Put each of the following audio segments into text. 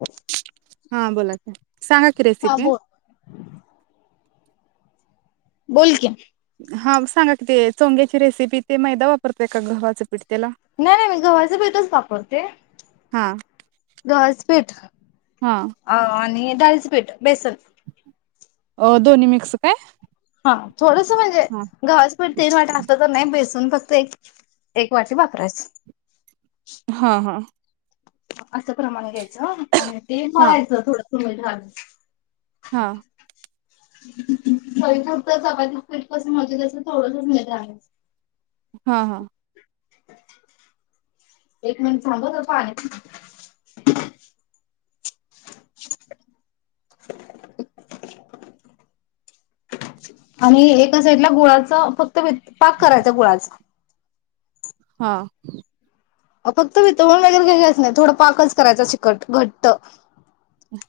ह हा बोला काय? बोल बोल की. हा सांगा की ते चोंग्याची रेसिपी, ते मैदा वापरताय का गव्हाचं पीठ त्याला नाही नाही मी गव्हाच पीठच वापरते. हा गव्हाच पीठ हा अ आणि डाळीचं पीठ बेसन. अ दोन्ही मिक्स काय? हा थोडसं म्हणजे हा. गव्हाचं पीठ तीन वाट्या असलं, तर नाय बेस न फक्त एक, एक वाटी वापरायचं. हा हा. असं प्रमाणे घ्यायचं आणि ते हा मळायचं थोडं. होय झालं. हा. [unintelligible] चपातीचं पीठ कसं मळतोय तसं थोडसंच मीठ घालायचं. हा हा. एक मिनिट थांब हं, जरा पाणी पिते. आणि एका साइडला गुळाच फक् त पाक करायचा गुळाचा. हम्म. फक्त वितळून वगैरे काय घायच नाही. थोडं पाकच करायचा चिकट, घट्ट.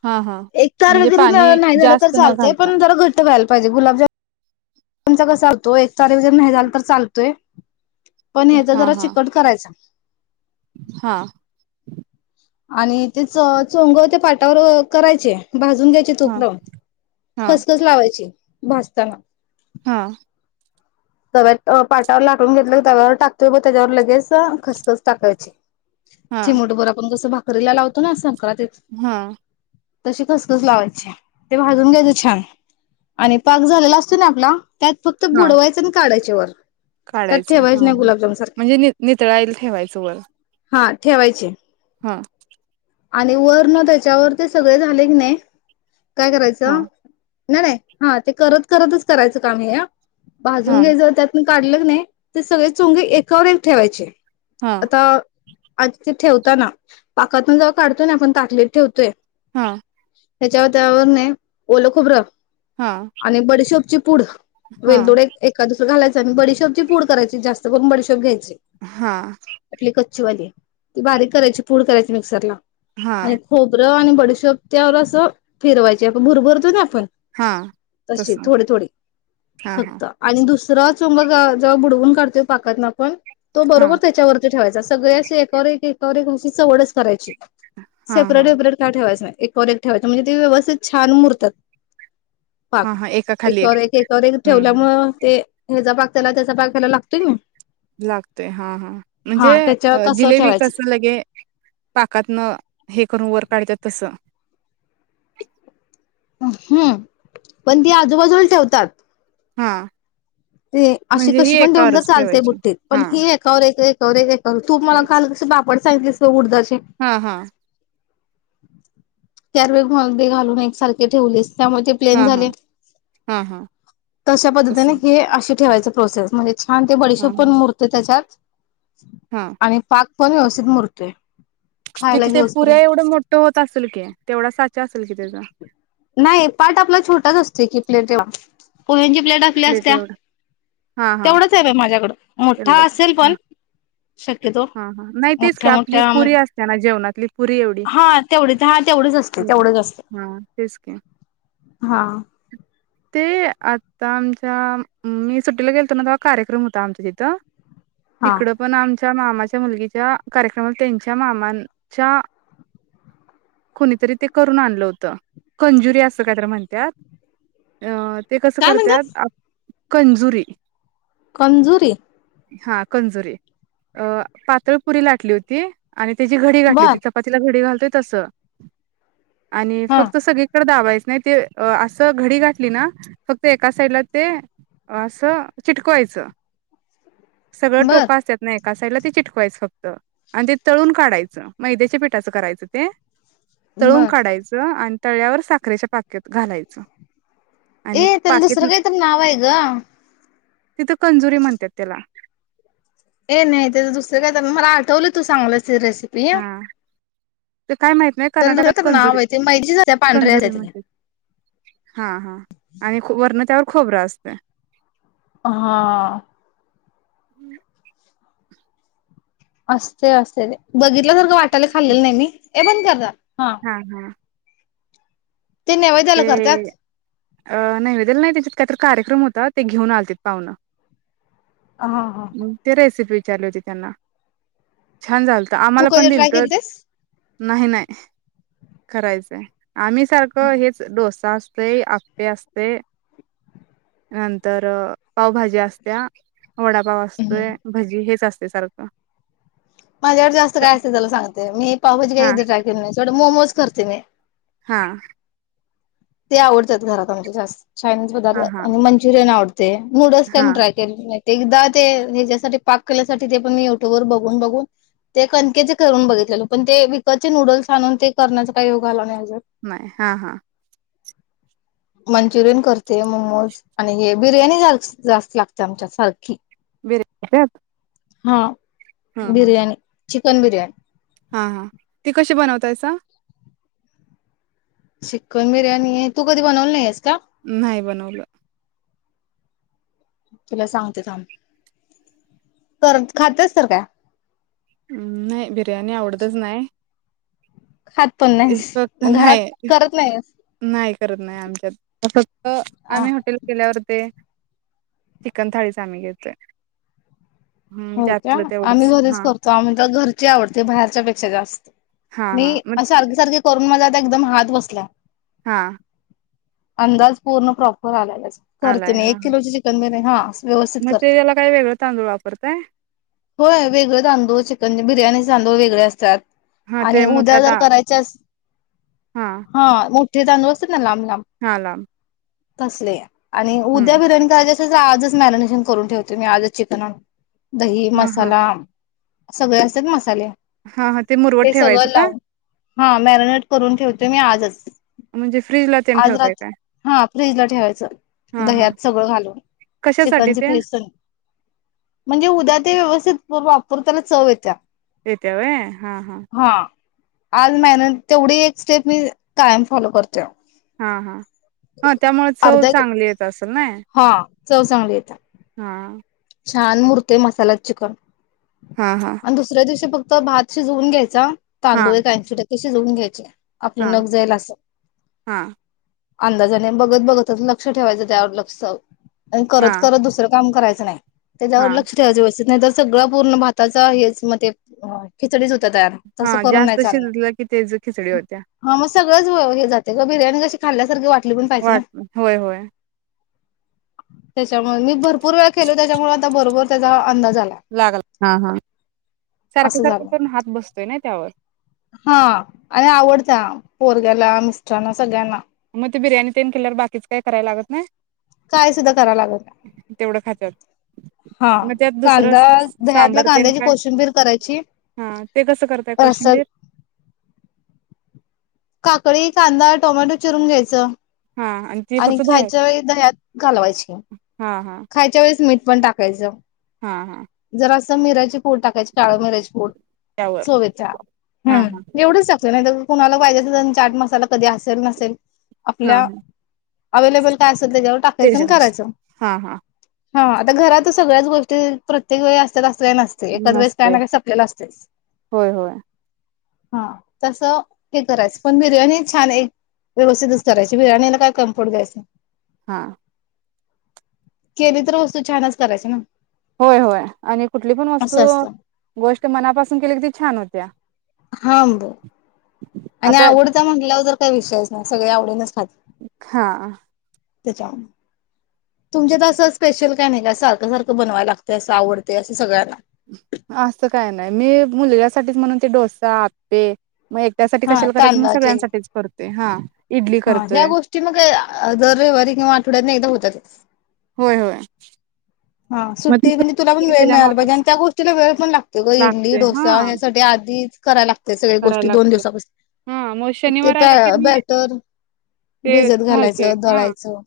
हा हा एक तार म्हणजे वगैरे पाणी नाही झालं तर जास्त न चालतय घालता पण जरा घ व्हाला पाहिजे गुलाबजामून तुमचा कसा होतोय? चाजर नाही झालं तर चालतोय. पण ह्याचा जरा चिकट करायचा.. हां आणि ते च चोंग त्या पाटावर करायचे? भाजून घ्यायची हा तूप लावून हा खस खस लावायची. भाजताना. हां तवात पाटावर लाटून घेतलं तव्यावर टाकतोय लगेच खसखस टाकायची. चिमूटभर आपण कसं भागू रीलला लावतो ना असा हां तशी खसखस लावायची ते भाजून घ्यायचं छान आणि पाक झालेला असतो ना आपला त्यात फक्त बुडवायचं काढायच्या वर त्यात काढायचे ठेवायच नाही गुलाबजाम सारखे म्हणजे नि नितळायला ठेवायचे वर. हा ठेवायचे. हां आणि वरण त्याच्यावर सगळं झालं की नाही काय हा करायचं नाही नाही ते हा करत करतच करायचं काम हे. भाजून हा घ्यायचं मग त्यात काढलं की नाही ते सगळं चुंग एकावर एक ठेवायचे. हा आता आता ते ठेवताना पाकातून जर काढतो ना आपण ताटलीत ठेवतोय हां त्याच्यावर त्यावर ना ओलं खोबरं हा आणि बडीशोप ची पूड हा वेलदोडे एखाद घालायचं न बडीशेप ची पूड करायची जास्त पण बडीशेप घ्यायची हां कच्ची वाली बारीक करायची पूड करायची मिक्सरला. आणि हा खोबरं आणि बडीशेप त्यावर असं फिरवायची आपण भुरभुरतो ना पण हा तस तसे थोडे थोडे हा हा फक्त आणि दूस तेव्हाच मग आपण बुडवून काढतो पाकातून तो हा बरोबर त्याच्यावरती ठेवायचे असं सगळे एकावर एक चवडच करायची हा सेपरेट हा वेपरेट काय ठेवायचं नाय. एक फरक ठेवायचं म्हणजे ते व्यवस्थित छान मुरतात. पाक. हा हा एका खाली एकावर एक, एकावर एक हं हं ठेवल्यामुळं... ते ह्याचा पाक त्याला, त्याचा पाक त्याला लागतोय कीं नाही. लागतय. हा, हा. म्हनजे.. त्याच्यावर तसं जिलेबी कस? ठेवायचं हे, पाकातन हे करून वर काढत्यात तसं. हं. पन ती आजूबाजूला ठेवतात. हा. ते अशी म्हणजे ही कशी पण ठेऊन जर एकावरच चालतंय ठेवायची बुट्टी पन हा हीं एकावर एक ते [unintelligible] तू मला ठेवायच काल कसे पापड सांगितलेस उडदाचे? हा हा [unintelligible] त्यामुळे ते प्लेन हा हा झाले. हा हा तशा तसे पद्धतीने लक्ष ठेवायचं प्रोसेस. म्ह छान ते हा बडीशेप पन हा मुरते त्याच्यात. हा आणि फार पण व्यवस्थित मुरतोय. खायला तीच ते घेऊसपर्यंत पुऱ्याएवढं मोठ्ठ होत असलं कीं. तेवढा साचा असलं कीं. ते. गा न्हाई पाट आपला छोटाच असतंय कीं. प्लेंट एवढा. पोह्यांची प्लेट आपली असतेया. हा हा तेवढंच हाय बाय माझ्याकड. मोठ्ठा एवढंच असलं हा पण, शक्यतो हा हा. नाही तेच की, मोठ्या आपली मोठ्या पुरी असते ना जेवणात. हा, तेवढंच, हा तेवढंच असत. तेवढंच असत. हा तेच की हा. ते आता. आमच्या आं मी सुट्टीला गेलतो ना, तवा कार्यक्रम होता आमच्यातीत. हा तिकड पन आमच्या त्या मामाच्या मुलगिच्या, कार्यक्रमात, त्यांच्या मामांच्या. कुनीतारी ते करून आनल होत. कंजुरी असं काय त्याला म्हनत्यात, अ. ते कसं काय करत्यात? म्हणतात? आप कंजुरी कंजुरी हा कंजुरी अ पातळपुरी लाटली होती. आणि त्याची घडी घातली बर होती. चपातीला घडी घाल ते तसं. आणि, हा. फक्त सगळीकडे दाबायचं. अस घडी घठली ना फक्त एका साईडला ते असं, चिटकवायचं. सगळं बर टोकां असतात, ना एका साईडला ते चिटकवायचं फक्त आणि ते तळून काढायचं, मैद्याच्या पिठाचं करायचंच. ते तळून बर काढायचं, आणि तळल्यावर साखरेच्या पाकेत घालायचं. ए आणि त्याला पाकीत दुसरं काही, तर नाव आहे गं. तिथं कंजुरी म्हणतात. त्याला हे नाही, ते दुसरं काय? तर मला आठवलं तू सांगल्यास रेसिपी हा ते काय माहित नाही तर कर्नाटकात दुसर नाव कंजुरी आहे. ते [unintelligible] पांढऱ्या कंजुरी हेजातली. म्हणतात हा हा आणि खूप वरण त्यावर खोबरं असतयं. हा [inaudible] असते असते ते बघितल्या सारखं वाट त्याला खाल्लेल नाही, मी ये बंद कर जा. हा हा नैवेद्याला ते करतात. अ नैवेद्याला नाही काय? तर कार्यक्रम होता, ते घेऊन आलतीत पाहुणं. हा हा. ते रेसिपी चालूदे त्यांना छान झालंता, तू आम्हाला पण कधी ट्राय दिलत़़तं. केलतीस? नाही नाही करायचंय आम्ही सारखं हेच डोसा असतोय आप्पे असतयं नंतर पावभाज्या असत्या वडापाव हम्म. असतात, भजी हेच असतयं. ते सारखं माझ्याकडे जास्त काय असते त्याला सांगते मी पावभजी हा कधी ट्राय केल नाही मोमोज करते मी हा ते आवडतात घरात आमच्या जास्त चायनीज पदार्थ हा हा आणि मंचुरियन आवडतं नूडल्स काय हा मी ट्राय केलो नाही ते एकदा ते ह्याच्यासाठी पाक केल्यासाठी ते पण मी युट्यूब वर बघून बघून ते कणकेचे करून बघितलेलो पण ते विकतचे नूडल्स आणून ते करण्याचा काही योग आला नाही अजून. नाही हा हा मंचुरियन करतोय मोमोज आणि हे बिर्याणी जास्त लागते आमच्या सारखी बिर्याणी काय हा बिर्याणी चिकन बिर्याणी हा हा ते कसे बनवतायसा चिकन बिर्याणी‌ तू कधी बनवले नाहीस का नाही बनवलं तुला सांगते थांब तर खात्यास तर काय हम् नाही बिर्याणी आवडतच नाही खात पण नाहीस. फक्त घरात नाही करत नाहीस. नाही करत नाही आमच्यात फक्त हा आम्ही हॉटेला गेल्यावर ते चिकन थाळीच आम्ही घेतोय हम्म हो त्या त्यातलं आम्ही तेवढंच घरीच हा करतो आम्हाला घरची आवडते बाहेरच्या पेक्षा जास्त हा मी हा मग अस सारखी‌ सारखी करून मला एकदम हात बसलाय हा अंदाज करते मी एक किलो ची चिकन बिर्याणी [inaudible] म ते करते त्याला काय वेगळं तांदूळ वाप होय वेगळ तांदूळ चिकन बिर्याणी तांदूळ वेगळे असतात. हा आणि ते उद्या मोठा जर ता करायच अस हा मोठ ते तां लांब लांब हा लांब तसले आणि उद्या हम्म बिर्याणी खायची आजच मॅरिनेशन करून ठेवते मी आजच चिकन आणून. दही हा हा मसाला. सगळे असतात मसाले हा हा ते मुरवट ठेवायचं सगळं का? लावून हा मॅरिनेट करून ठेवते मी आजच. म्हणजे फ्रीजला तेन आज ठेवताय रात काय? हा फ्रीज ला ठेवायचं हा हा दह्यात सगळं घालून कशासाठी चिकनचे ते पीस. म्हणजे उद्या ते व्यवस्थित वापरतेला चव येत्या. येत्या व्हय. हा. हा. आज [unintelligible] तेवढीच एक स्टेप मी कायम फॉलो कर हा हा हा. त्यामुळे चव अर्धा चांगली येतं असेल नाय. हा चव चांगली येत्या. हा. छान मुरतोय मसाला चिकन. हा हा आणि दुसऱ्या दिवशी फक तो भात शिजवून घ्यायचा. हा तांदूळ एक ऐशी टक [unintelligible] घ्यायचे. हा आपलं नक जाईल असं. हा अंदाजाने बघत बघतच लक्ष ठेवायच त्यावर लक्ष आणि करत हा करत दुसरं काम करायचं. चं नाय. त्याच्यावर हा लक्ष ठेवायच बस. [unintelligible] सगळ पूर्ण भाताचा हेच मं तें [unintelligible] हा जास्त शिजलं की तेज खिचडी होत्या. हा मग सगळंच हे जातय ग बिर्याणी अशी खाल्ल्या सारखी वाट वाट होय. होय. त्याच्यामुळे मी भरपूर वेळा केल.. त्याच्यामुळे आता बरोबर त्याचा अंदाज.. आला लागला. हा हा सारख असं सारख झालं पण हात बसतोय नाय त्यावर. हा. आणि आवडत्या. पोरग्याला मिस्टरांना सगळ्यांना. मग ते बिर्याणी तेन केल्यावर बाकीच काय कराय लागत नाई. काय सुद्धा कराव लागल नाय. तेवढं खात्यात हा मग त्यात दुसरं कांदा दह्यातल्या सांबर तेन कांद्याची काय कोशिंबीर करायची. हा ते कसं करताय रस कोशिंबीर कळी, कांदा, टोमॅटो, चिरून घ्यायचं. हा ते आणि फक्त दह्यात खायच्या वेळी दह्यात कालावायची. हा हा खायच्या वेळेस मीठ पण टाकायचं. हा हा. जरा असं मीराची पूड टाकायची काळ मिऱ्याची पूड त्यावर चव येतिया हा हं हा एवढंच टाकतोय ना दरवेळी कुणाला पाहिजे असेल तेन चाट मसाला कधी असल नसेल. हा आपल्या हा अवेलेबल काय अस तय त्याच्यावर टाकायचं आणि करायचं. त्याच्यानुसार हा हा हा आता घरात सगळ्याच गोष्टी प्रत्य ते व्हय असत्यात असत. असतय नसतय एकाच वेळेस काय नसते ना काई संपल्याल असतयच. होय होय हा तसं हे करायचं पण बिर्याणी छान हाये, व्यवस्थितच करायची बिर्याणीला काय कमी पडू द्यायचं? हा केली तर वस्तू छानच करायची ना, होय होय, आणि कुठली पण वस्तू असं असतं गोष्ट मनापासून केली की ती छान होती. त्या हांब आणि आता आवडता म्हटल्यावर जर काय विषयच नाही सगळे आवडीनेच खात हा. तेच्यामुळ तुमच्यात असं स्पेशल काय नाही का? सारखं सारखं बनवाय लागतय, असं आवडतय असं सगळ्यांना असं काय नाही मी मुलग्यासाठीच म्हणून ते डोसा, आप्पे म एकट्यासाठी हा कशाला करायचं म्हणून तांदळाचे सगळ्यांसाठीच करतो. ते हा. इडली हा ह्या करतोय गोष्टी मग दर रविवारी किंवा आठवड्यातन एकदा होत्यातच. होय होय. हा मग सुट्टी म्हणजे तुला पण ती वेळ त्याच्या मिळायला पाहिजे आणि मागच त्या गोष्टीला वेळ पण लागतोय ग इडली, लागतोय डोसा हा ह्यासाठी आधीच कराय लाग ते सगळ करायला गोष्टी दोन लागते हा मग दिवसापासन ते शनिवार आला की मी बॅटर ते भिजत घालते घालायचं, हा दळायचं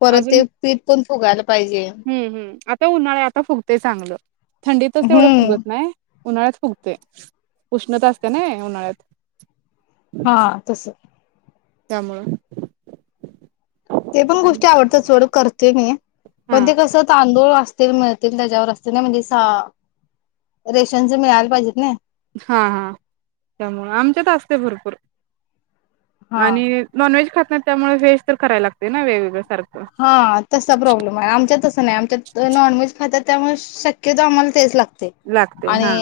परत ते अजून पिठ फुगायला. पाहिजे हम्म हम् आता उन्हाळा हाय आता फुगतय चांगलं, थंडीतच तेवढं हम्म फुगत नाय. उन्हाळ्यात फुगतय. उष्णता असते नायी उन्हाळ्यात, हा तस. त्यामुळ ते पण गोष्टी आवडत सोड करते मी, हा पण ते कसं तांदूळ असतील मिळतील त्याच्यावर असतील ना म्हणजे रेशनच मिळाला पाहिजेत ना, हा हा त्यामुळे आमच्यात असते भरपूर हा आणि नॉन व्हेज खात त्यामुळे वेज तर कराय लागते. ना वेगवेगळं सारखं हा तसा प्रॉब्लेम आहे. आमच्यात त नाही आमच्या नॉनव्हेज खात त्यामुळे शक्यतो आम्हाला तेच लागत. लागते हा.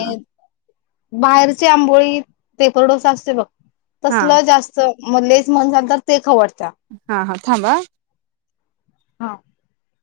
बाहेरचे आंबोळी पेपर डोसा असते बघ. हा तसलं जास्त मग लेच मन सांगतात ते खाऊ वाटतं. हा हा थांबा हं. हा.